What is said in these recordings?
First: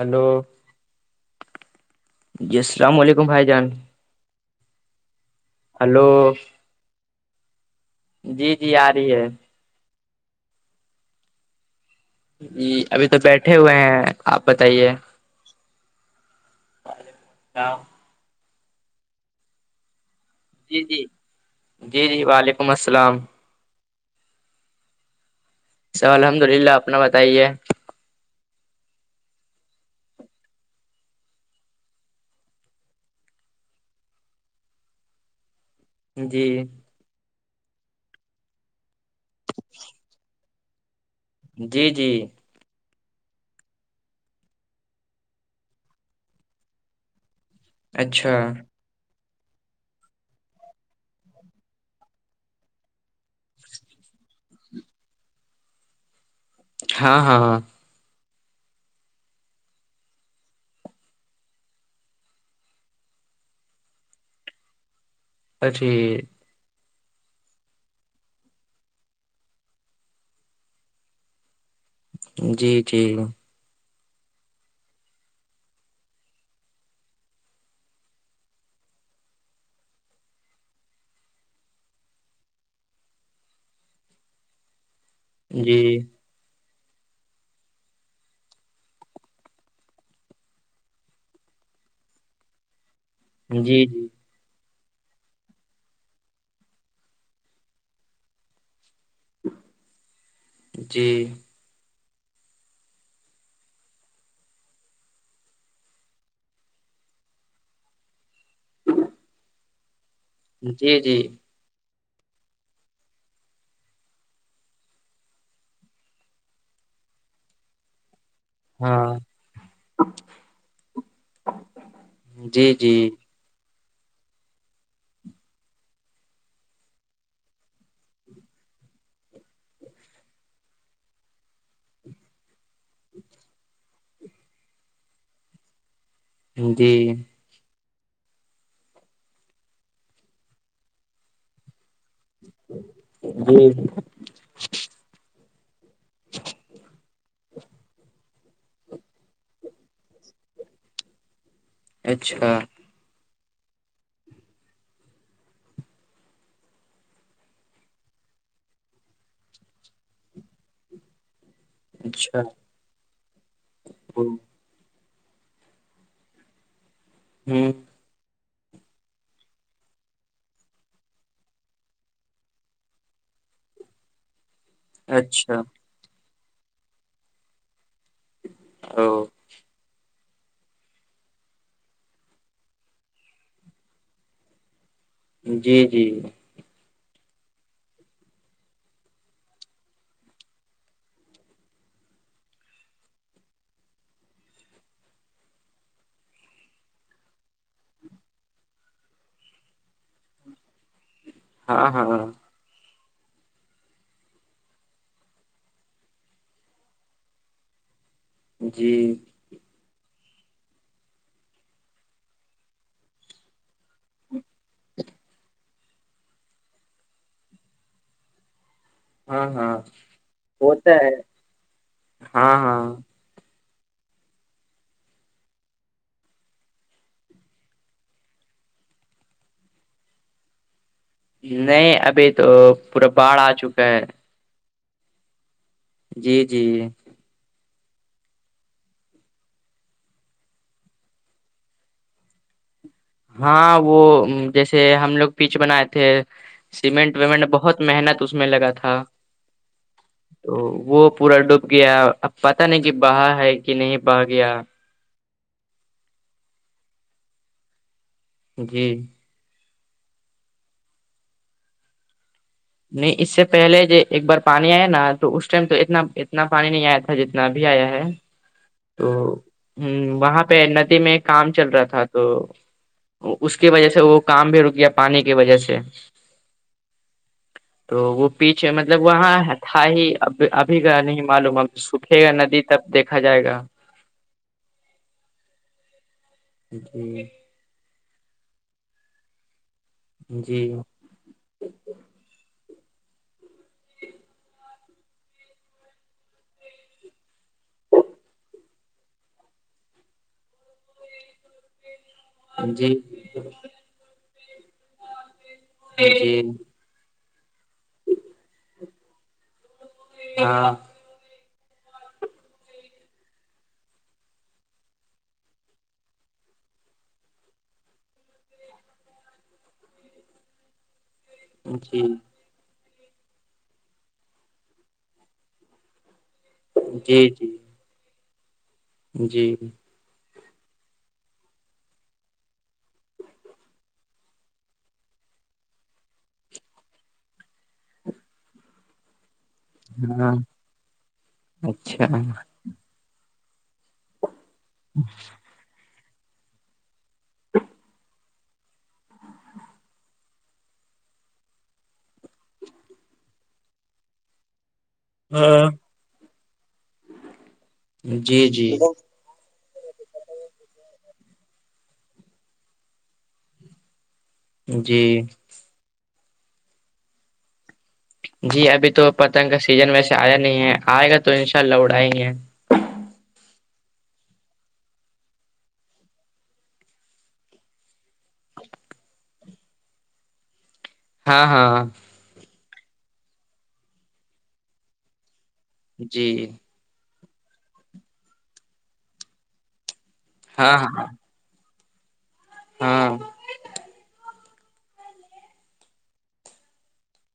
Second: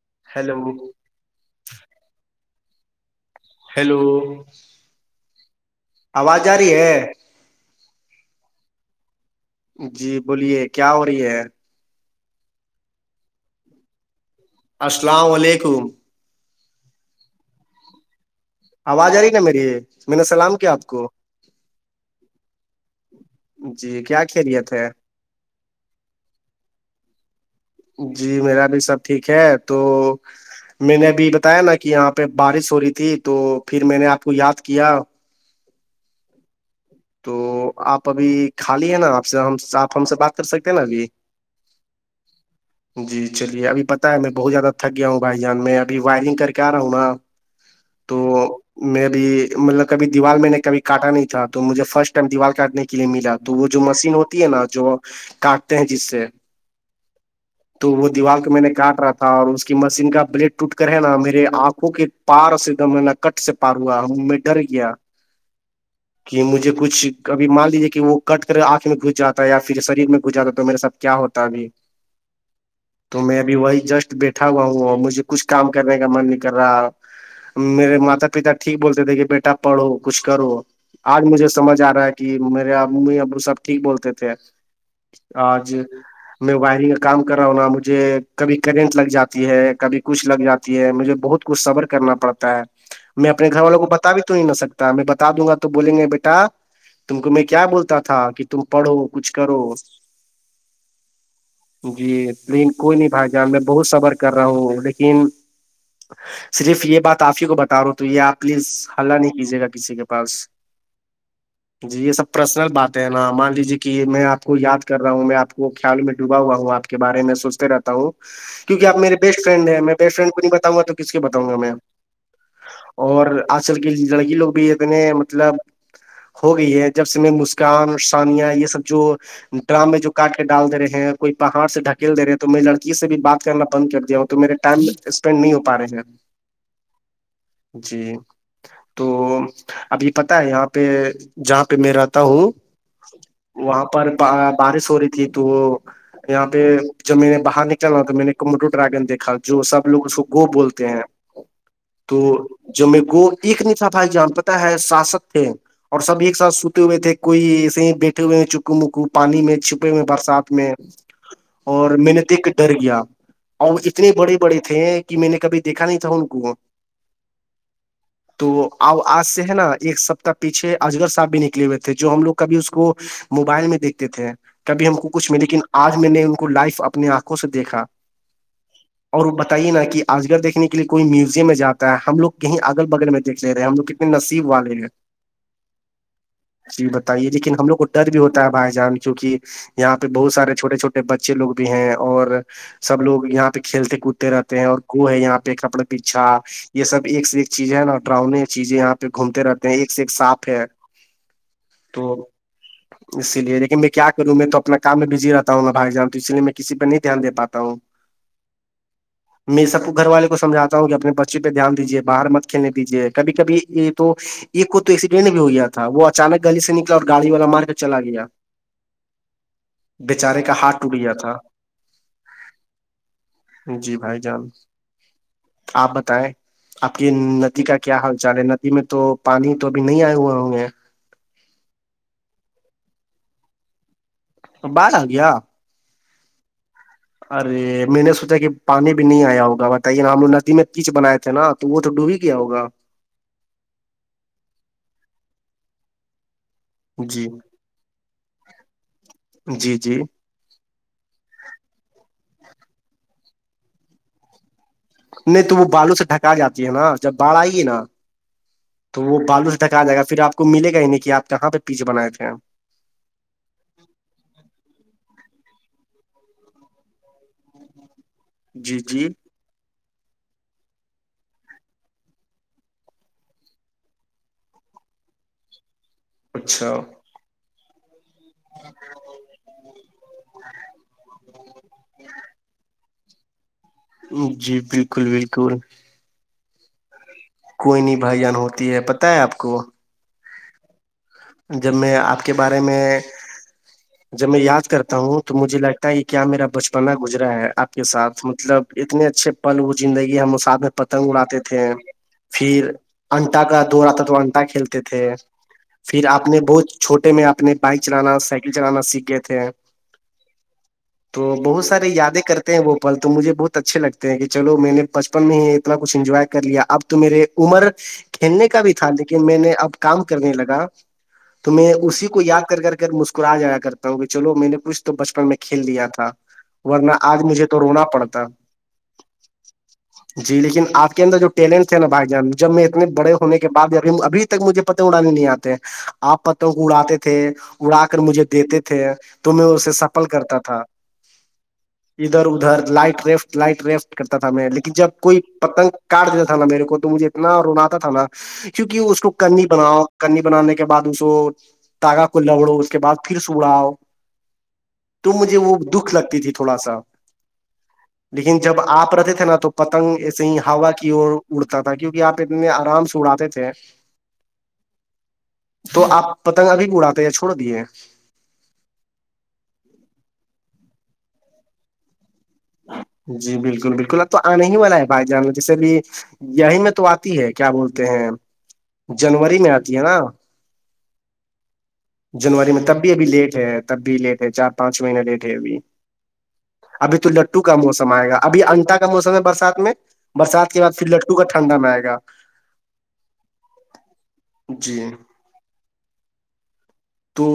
hello hello [inaudible] hello hello ہے جی جی آ رہی ہے جی بولیے کیا ہو رہی ہے جی ابھی تو بیٹھے ہوئے ہیں آپ بتائیے السلام علیکم جؤ [unintelligible] آواز آ رہی نا میری م نے سلام کیا جی آپ جی کو جی جی وعلیکم السلام جی کیا خیریت ہے سر الحمد للہ اپنا بتائیے جی میرا بھی سب ٹھیک ہے تو میں نے ابھی بتایا نا کہ یہاں پہ بارش ہو رہی تھی تو پھر میں نے آپ کو یاد کیا جی تو آپ ابھی خالی ہے نا آپ سے ہم آپ ہم سے بات کر سکتے ہیں نا ابھی جی جی جی چلیے ابھی پتا ہے میں بہت زیادہ تھک گیا ہوں بھائی جان میں ابھی وائرنگ کر کے آ رہا ہوں نا تو اچھا میری مطلب کبھی دیوار میں نے کبھی کاٹا نہیں چاہتا تو مجھے فرسٹ ٹائم دیوار کاٹنے کے لیے ملا تو وہ جو مشین ہوتی ہے نا جو کاٹتے ہیں جس سے ہاں ہاں ہاں تو وہ دیوار کو میں نے کاٹ رہا تھا اور اس کی مشین کا بلیڈ ٹوٹ کر ہے نا میرے آنکھوں کے پار سے دم ہے نا کٹ سے پار ہوا ہ میں ڈر گیا اٹھی کہ مجھے کچھ ابھیان لیجیے کہ وہ کٹ کر آنکھ میں گھس جاتا ہے یا پھر شریر میں گھساتا ہے تو میرے ساتھ کیا ہوتا ابھی جی جی تو میں بھی وہی جسٹ بیٹھا ا ہو مجھے کچھ کام کرنے کا من نہیں کر رہا میرے ماتا پتا ٹھیک بولتے تھے کہ بیٹا پڑھو کچھ کرو آج مجھے سمجھ آ رہا ہے کہ میرے امی ابو سب ٹھیک بولتے تھے جی آج جی میں وائرنگ کا کام کر رہا ہوں نا مجھے کبھی کرنٹ لگ جاتی ہے کبھی کچھ لگ جاتی ہے مجھے بہت کچھ صبر کرنا پڑتا ہے میں اپنے گھر جی والوں کو بتا بھی تو نہیں نہ سکتا ہے میں بتا دوں گا بولیں گے بیٹا تم کو میں کیا بولتا تھا کہ تم پڑھو کچھ کرو جی جی لیکن کوئی نہیں بھائی جان میں بہت صبر کر رہا ہوں لیکن صرف یہ بات آپ ہی کو بتا رہا ہوں تو یہ آپ پلیز ہلہ نہیں کیجیے گا کسی کے پاس جی جی جی یہ سب پرسنل بات ہے نا مان لیجیے کہ میں آپ کو یاد کر رہا ہوں میں آپ کو خیال میں ڈوبا ہوا ہوں آپ کے بارے میں سوچتے رہتا ہوں کیوںک آپ ہاں میرے بیسٹ فرینڈ ہیں میں بیسٹ فرینڈ کو نہیں بتاؤ گا تو کس کے بتاؤں گا میں جی جی اور آج کل کے لڑکی لوگ بھی اتنے مطلب ہو گئی ہے جب سے میں مسکان ثانیہ یہ سب جو ڈرام میں جو کاٹ کے ڈال د رہے ہیں کوئی پہاڑ سے ڈھکیل د رہے ہیں تو میں لڑکی سے بھی بات کرنا بند کر دیا ہوں تو میرے ٹائم اسپینڈ نہیں ہو پا رہے ہیں جی جی تو ابھی پت ہے یہاں پہ جہاں پہ میرا جی وہاں پر بارش ہو رہی تھی تو وہ یہاں پہ جب میں نے باہر نکلنا تو میں نے موٹو ڈرگن دیکھا جو سب لوگ اس کو گو بولتے ہیں تو اچھا جب میرے کو ایک نہیں تھا بھائی جان پتہ ہے ساسک تھے اور سب ایک ساتھ سوتے ہوئے تھے کوئی ایسے ہی بیٹھے ہوئے ہیں چکو مکو پانی میں چھپے ہوئے برسات میں اور میں نے دیکھ اچھا کے ڈر گیا ا اتنے بڑے بڑے تھے کہ میں نے کبھی دیکھا نہیں تھا ان کو ہوں تو آج سے ہے نا ایک سپتاہ پیچھ اجغگر صاحب بھی نکلے ہوئے تھے جو ہم لو کبھی اس کو موبائل میں دیکھتے تھے کبھی ہم کو کچھ میں اچھا لیکن آج میں نے ان کو لائف اپنی آنکھوں سے دیکھا او اور ب تی نا کہ آج گل دیکنے کے لیے کوئی میوزیم میں جاتا ہے ہم لوگ کہیں اگل بگل میں دھ لے رہے ہم لگ نصیب والے ہیں جی جی جی بتائیے لیکن ہم لوگ کو ڈر بھی ہوتا ہے بھائی جان کیونکہ یہاں پہ بہت سارے چھوٹے چھوٹے بچے لوگ بھی ہیں اور سب لوگ یہاں پہ کھیلتے کودتے رہتے ہیں اور گو ہے یہاں پہ کپڑا پیچھا یہ سب ایک سے ایک چیزیں ہے نا ڈراؤنے چیزیں یہاں پ پہ گھومتے رہتے ہیں ایک سے ایک صاف ہے ہاں تو ہاں اسی لیے لیکن میں کیا کروں میں تو اپنا کام میں بزی رہتا ہوں میں بھا جں تو اس لیے میں کسی پہ نہیں دھیان دے پاتا ہوں [inaudible] [inaudible] جی میں سب کو گھر والے کو سمھاتا ہوں اپنے بچے پہ دھیان دیجیے باہر مت کھیلنے دیجیے کبھی کبھی تو ایک کو تو ایکسیڈینٹ بھی ہو گیا تھا وہ اچانک گلی سے نکلا اور گاڑی والا مار کر چلا گیا ہاں ہاں بیچارے کا ہاتھ وہتا ٹوٹ گیا ہے تھا ہاں ہاں جی بھائی جان آپ بتائیں آپ کی ندی کا کیا حال چال ہے میں تو پانی تو ابھی نہیں آئے ہوئے ہوں گے نہیں ابھی تو پورا باڑھ آ چکا ہے تو باہر آ گیا جی جی ارے میں نے سوچا کہ پانی بھی نہیں آیا ہوگا بتائیے نا ہم لوگ ندی میں کچ بنائے تھے نا تو وہ تو ڈوبی گیا ہوگا ہاں وہ جیسے ہم لوگ پیچ بنائے تھے سیمنٹ جی ویمنٹ بہت محنت اس میں لگا تھا جی جی تو وہ پورا ڈوب گیا اب پتا نہیں کہ بہا ہے کہ نہیں بہا گیا نہیں تو وہ بالو سے ڈھکا جاتی ہے نا جب باڑھ آئے گی نا جی تو وہ بالو سے تک آ ج گا پھر آپ کو ملے گا ہی نہیں کہ آپ کہاں پہ پیچ بائے تھے ہم نہیں اس سے پہلے جو ایک بار پانی آیا نا تو اس ٹائم تو اتنا اتنا پانی نہیں آیا تھا جتنا اب آیا ہے جی جی تو وہاں پہ ندی میں کام چل رہا تھا تو اس کی وجہ سے وہ کام بھی رکیا پانی کی وجہ سے اوچھاؤ [unintelligible] تو وہ پیچھے مطلب وہاں تھا ہی اب ابھی کا نہیں معلوم اب سکھے گا ندی تب دیکھا جائے گا جی بالکل بالکل جی [inaudible] کوئی نہیں بھائی جان ہوتی ہے پت ہے آپ کو جی [inaudible] جب میں آپ کے بارے میں جب میں یاد کرتا ہوں تو مجھے لگتا ہے کیا میرا بچپنا گزرا ہے آپ کے ساتھ مطلب اتنے اچھے پل وہ زندگی ہم اس ساتھ میں پتنگ اڑاتے تھے پھر جی انٹا کا دوور آتا تو انٹا کھیلتے تھے پھر آپ نے جی بہت چھوٹے میں اپنے بائک چلانا سائیکل چلانا سیکھ گئے تھے ہاں [inaudible] تو بہت سارے یادیں کرتے ہیں وہ پل تو مجھے بہت اچھے لگتے ہیں کہ چلو میں نے بچپن میں ہی اتنا کچھ انجوائے کر لیا اب تو میرے عمر کھیلنے کا بھی تھا لیکن میں نے اب کام کرنے لگا تو میں جی اسی کو یاد کر کر کر مسکرا جایا کرتا ہوں کہ چلو میں نے کچھ تو بچپن میں کھیل دیا تھا ورنہ آج جی مجھے تو جی رونا پڑتا جی جی لیکن آپ کے اندر جو ٹیلنٹ تھے نا بھائی جان جب میں اتنے بڑے ہونے کے بع ابھی ابھی مجھے پت اڑانے نہیں آتے آپ پتوں کو اڑاتے تھے اڑا کر مجھے دیتے تھے تو میں اس سے سفل ہاں کرتا تھا اچھا ادھر ادھر لائٹ ریفٹ لائٹ ریفٹ کرتا تھا میں لیکن جب کوئی پتنگ کاٹ دیتا تھا نا میرے کو تو مجھے اتنا رناتا تھا نا کیونکہ اس کو کرنی بناؤ کرنی بنانے کے کے بعد اس کو تاگا کو لوڑو اس کے بعد پھر سڑا آؤ تو مجھے وہ ہاں دکھ لگتی تھی تھوڑا سا لیکن جی جب جی آپ رہتے تھے نا تو پتنگ ایسے ہی ہا کی اور اڑتا تھا کیونکہ آپ اتنے آرام سے اڑاتے تھے جی تو آپ پتنگ ابھی بھی اڑاتے ہیں چھوڑ دیے جی ابھی تو پتنگ کا سیزن ویسے آیا نہیں ہے آئے گا تو ان شاء اللہ اڑائے ہیں [unintelligible] جی بالکل بالکل اب تو آنے ہی والا ہے بھائی جان میں جیسے بھی یہی میں تو آتی ہے کیا بولتے ہیں جنوری میں آتی ہے نا ہاں ہاں ہاں جنوری میں تب بھی ابھی لیٹ ہے تب بھی لیٹ ہے چار پانچ مہینے لیٹ ہے ابھی جی اب تو لٹو کا موسم آئے گا ابھی انٹا کا موسم ہے برسات میں برسات کے بع ہاں پھر ہاں لٹو کا ٹنڈا م گا [unintelligible] ہاں جی تو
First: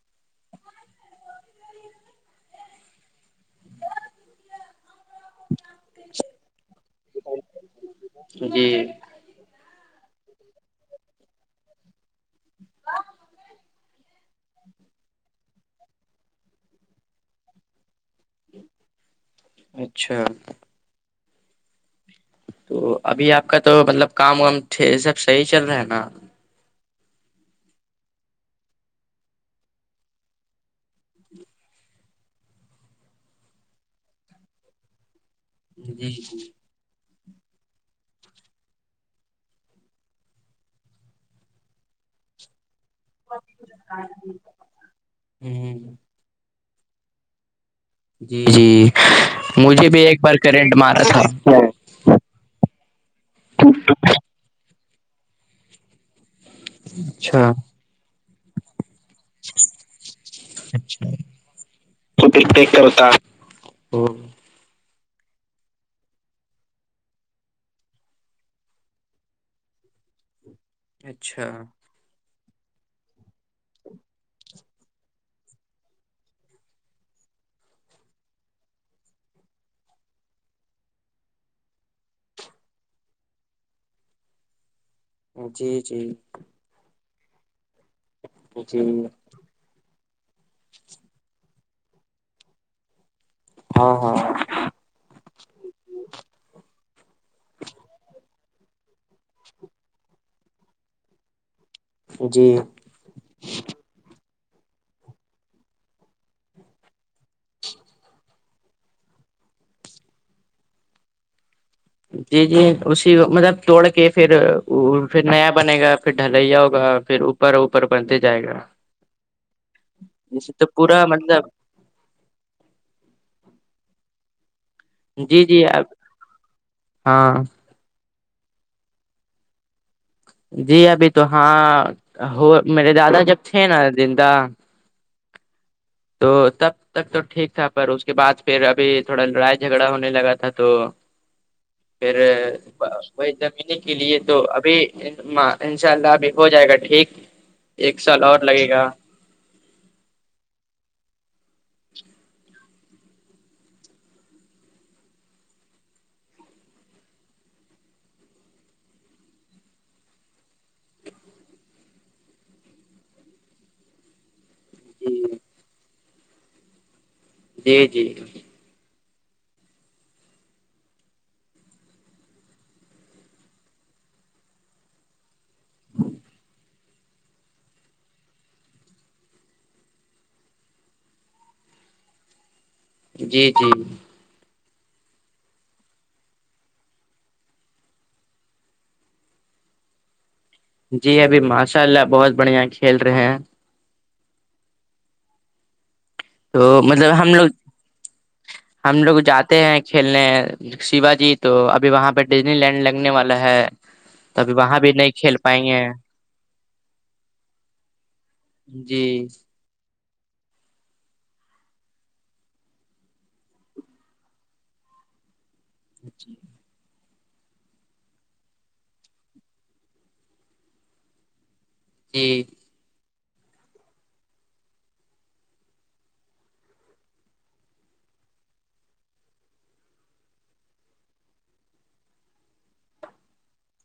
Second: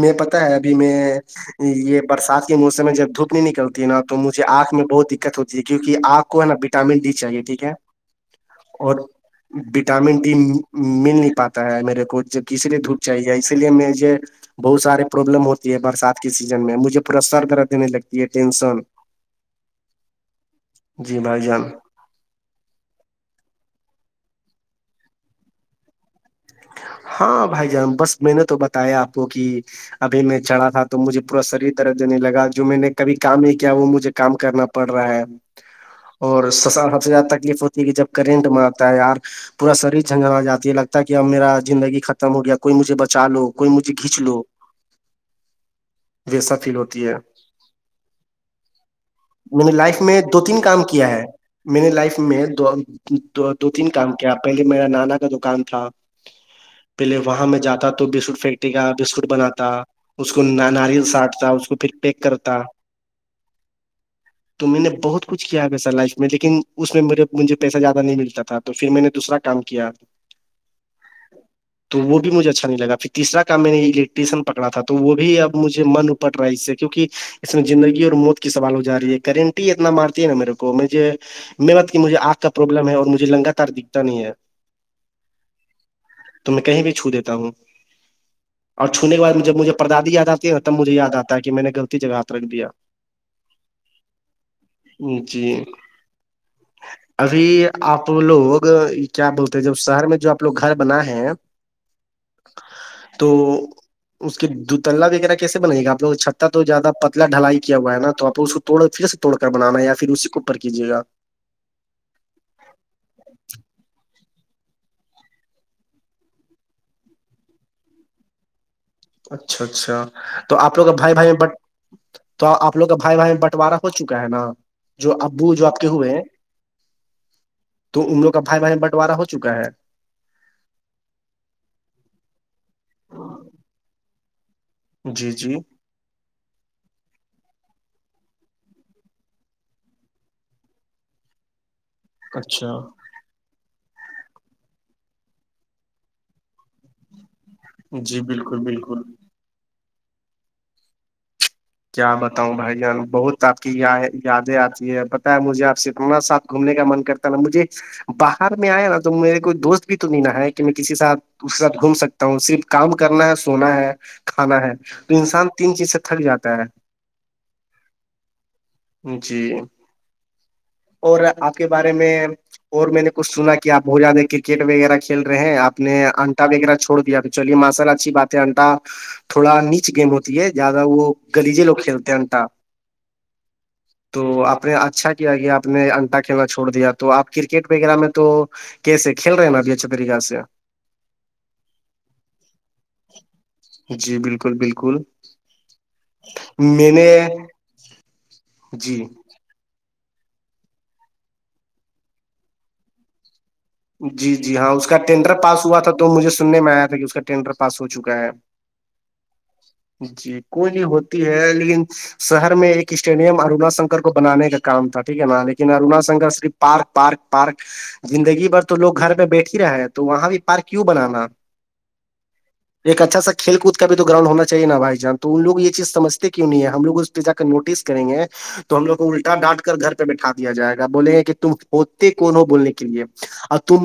میں پتا ہے ابھی میں یہ برسات کے موسم میں جب دھوپ نہیں نکلتی ہے نا تو مجھے آنکھ میں بہت د ہوتی تھی کیکہ آپ کو ہے نا وٹامن ڈی چاہیے ٹھیک ہے جی اور وٹامن ڈی مل نہیں پاتا ہے میرے کو جب کسی نے دھودپ چاہیے اس مج بہت سارے پروابلم ہوتی ہے برسات کی سیزن میں مجھے پ سرر دینے لگتا ٹینشن اچھا جی بھائی جان تو ابھی آپ کا تو مطلب کام وام سب صحیح چل رہا ہے نا ہاں بھائی جان بس میں نے تو بتایا آپ کو کہ ابھی میں چڑھا تھا تو مجھے پورا شریر طرف دینے لگا جو میں نے کبھی کام نہیں کیا وہ مجھے کام کرنا پ پڑ رہا ہے جی اور سسال سب سے زیادہ تکلیف ہوتی کہ جب کرنٹ مارتا ہے یار پورا شریر جھنجا آ جاتی ہے لگتا ہے کہ اب میرا زندی ختم ہویا کوئی مجھے بچ چ لو کوئی مجھے کھیچ لو ویسا فیل ہوتی ہے جی جی [inaudible] میں نے مجھے لائف بھی میں ایک بار دو تین کرنٹ کام مارا کیا تھا ہے میں نے لائف میں دو دو دو تین کام کیا پہلے میرا نانا کا دکان تھا پہلے وہاں اچھا میں جاتا تھا تو بسکٹ فیکٹری کا بسکٹ بناتا اس کو ناریل سٹتا اس کو پھر پیک تو ٹک کرتا ٹیک او تو میں نے بہت کچھ کیا ہے ویسا لائف میں لیکن اس میں میرے مجھے پیسہ زیادہ نہیں ملتا تھا تو پھر میں نے دوسرا کام کیا اچھا تو وہ بھی مجھے اچھا نہیں لگا پھر تیسر کام میں نے الیکٹریسن پکڑا تھا تو وہ بھی اب مجھے من اٹ رہا ہے اس سے کیکہ اس میں زندگی اور موت کی سوال ہو جا رہی ہے کرنٹی اتنا مارتی ہے نا میرے کو میںھے میں م کہ مجھے آگ کا پرابلم ہے اورجھے لنگااتار دکھتا نہیں ہے جی جی تو میں کہیں بھی چھو دیتا ہوں جی اور چھونے کے بعد جب مجھے پر دادی یاد آتی ہے تب مجھے یاد آتا ہے کہ میں نے غطی جگہات رکھ دیا ہاں ہاں ن جی ابھی آپ لوگ کیا بولتے ہیں جب شہر میں جو آپ لوگ گھر بنا ہیں جی تو اس کے دتللا وغیرہ کیسے بن گا آپگ چھہ تو زیادہ پتلا ڈھلائی کیا ہوا ہے نا تو اس کو توڑ پھر سے توڑ کر بنانا یا پھر اسی کے اوپر کیجیےا جی جی اسی مطلب توڑ کے پھر پھر نیا بنے گا پھر ڈھلیا ہوگا پھر اپر اوپر بنتے جائے گا اچھا اچھا جیسے تو آپ لوگ کا پورا بھائی بھائی مطلب بٹ تو آپ لوگ کا بھائی بھائی بنٹوارہ ہو چکا ہے نا جو جی ابو جی جو آپ کے ہوئے ہیں ہاں تو امروگ کا بھائی بہن بٹوارہ ہو چکا ہے جی ابھی تو ہاں ہو میرے دادا جب تھے نا زندہ جی جی تو تب تک تو ٹھیک تھا پر اس کے بعد پھر ابھی تھوڑا لڑائی جھگڑا ہونے لگا تھا تو [inaudible] پھر اچھا وہی زمین کے لیے تو ابھی ان شاء اللہ ابھی ہو جائے گا ٹھیک ایک جی سال اور بالکل لگے گا بالکل کیا بتاؤ بھائی جان بہت آپ کی یا یادیں آتی ہے بتا ہے مجھے آپ سےتنا ساتھ گھومنے کا من کرتا نا مجھے باہر میں آیا نا تو میرے کوئی دوست بھی ت نہیں نہئے کہ میں کسی ساتھ [unintelligible] اس کے ساتھ گھوم سکتا ہوں صرف کام کرنا ہے سونا ہے کھانا ہے جی تو انسان تین چیز سے تھٹ جاتا ہے جی جی جی اور آپ کے بارے میں اور میں نے کچھ سنا کہ آپ بہت زیادہ کرکٹ وغیرہ کھیل رہے ہیں آپ نے انٹا وغیرہ چھوڑ دیا ا چلیے ماں سال اچھی بات ہے انٹا تھوڑا نیچ گیم ہوتی ہے زیادہ وہ گلیجے لوگ کھیلتے ہیں انٹا جی جی تو آپ نے اچھا کیا کہ آپ نے انٹا کھیلنا چھوڑ دیا تو آپ کرکٹ وغیرہ میں تو کیسے کھیل رہے ہیں نا ابھی اچھا طریقہ سے جی ابھی ماشاء اللہ بہت بڑھیا کھیل رہے ہیں جی بالکل بالکل تو میں نے مطلب ہم لوگ ہم جی لوگ جات [unintelligible] ہیں کھیلنے شیوا جی تو ابھی وہاں پہ ڈزنی لینڈ لگنے والا ہے جی تو جی ابھی ہاں وہاں اس بھی کا نہیں ینڈر کھیل پاس پائیں ہوا گے تھا تو مجھے سننے میں آیا تھا کہ اس کا ینڈر پاس ہو چکا ہے جی جی کونی ہوتی ہے لیکن شہر میں ایک اسٹیڈیم ارونا شنکر کو بنانے کا کام تھا ٹھیک ہے نا ارناا Shankar Sharif park park park زندگی بھر [unintelligible] تو لوگ گھر میں بیٹھ ہی رہے ہیں تو وہاں بھی پارک کیوں بنانا جی ایک اچھا کھیل کود کا بھی تو گراؤن ہو چاہی نا بھائی جان تو ان لوگ یہ چیز سمھتے کیوں نہیں ہے ہم لگ جا کر نوٹس کریں گے تو ہم لوگ کو الٹا ڈانٹ کر گھر پہ بیٹھا دیا جائے گا بولیں گے کہ تم ہوتے کون ہو بولنے کے لیے اب تو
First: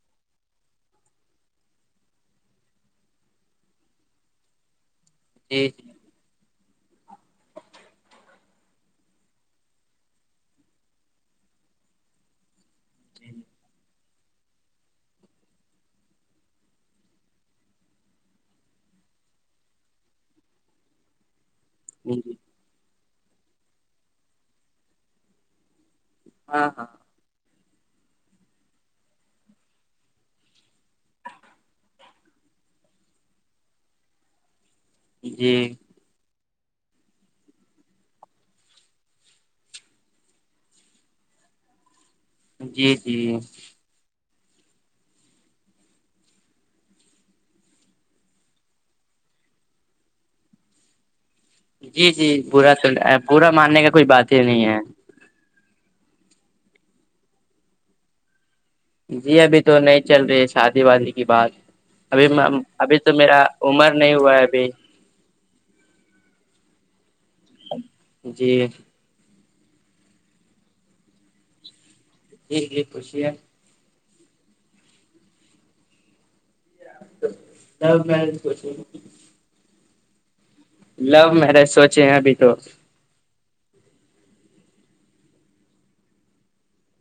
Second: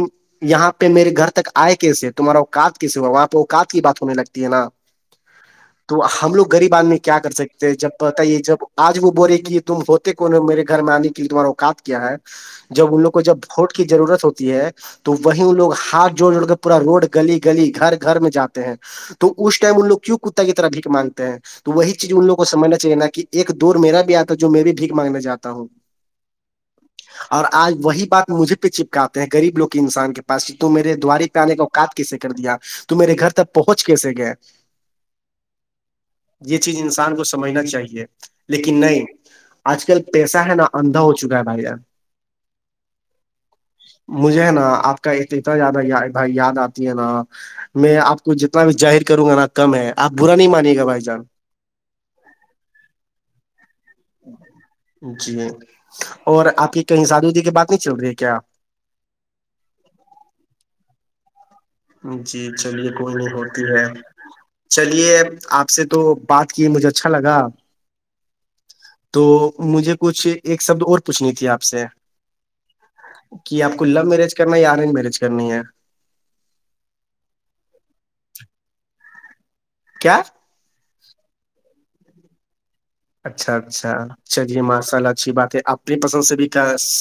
یہاں پہ میرے گھر تک آئے کیسے تمہارا ا کاد کیس ہوا وہاں پہ ا کاد کی بات ہونے لگتی ہے نا [unintelligible] جی تو ہم لوگ غریب آدمی کیا کر سکتے ہیں جب بتائیے جب آج وہ بول رہے کہ تم ہو نے میرے گھر میں آنے کے لی دوبارہ اوقات کیا ہے جب ان لو کو جب وھوٹ کی ضرورت ہوتی ہے تو وہیں وہ لوگ ہاتھ جوڑ جوڑ کر پورا روڈ گلی گلی گھر گھر میں جاتے ہیں تو اس ٹائم ان لوگ کیوں کتا کی طرحھ مانتے ہیں [unintelligible] تو وہی چیز ان جی لوگ کو سمجھنا چاہیے نا کہ ایک دور میرا بھی آتا جو میں بھیھیک مانگنے جاتا ہوں ہاں ہاں [inaudible] اور آج وہی بات مجھے پہ چپکاتے ہیں گغریب لوگ انسان کے پس تو میرے دووار پہ آنے کاقات کیسے کر دیا تو میرے گھر تک پہنچ کیسے گئے [unintelligible] جی یہ چیز انسان کو سمجھنا چاہیے لیکن نہیں آج کل پیسہ ہے نا اندھا ہو چکا ہے بھائی جان جی جی مجھے ہے نا آپ کا ا اتنا زیادہ یا بھائی یاد آتی ہے نا میں آپ کو جتنا بھی ظاہر کروں گا نا کم ہے آپ برا نہیں مانیے گا بھائی جان جی جی برا تو بورا ماننے کا کوئی بات ہی نہیں ہے جی اور آپ کی کہیں سادیودی کی بات نہیں چل رہی ہے کیا جی ابھی تو نہیں چل رہی ہے شادی وادی کی بات ابھی جی چلیے ابھی تو کوئی نہیں میرا ہوتی ہے عمر نہیں ہوا ہے ابھی چلیے آپ آ سے تو بات کیے مجھے اچھا لگا جی [inaudible] تو مجھے کچھ ایک شبد اور پوچھنی تھی آپ سے [unintelligible] ایک لی خوش ہے کہ آپ کو لو میرج کرنا یا ارینج میرج کرنی ہے [unintelligible] تو جب میں بھی سوچ رہ کیا [unintelligible] لو میرج سوچے ہیں ابھی تو اچھا اچھا اچھا جی ماشاء اللہ اچھی بات ہے اپنی پسند سے بھی کیا [unintelligible]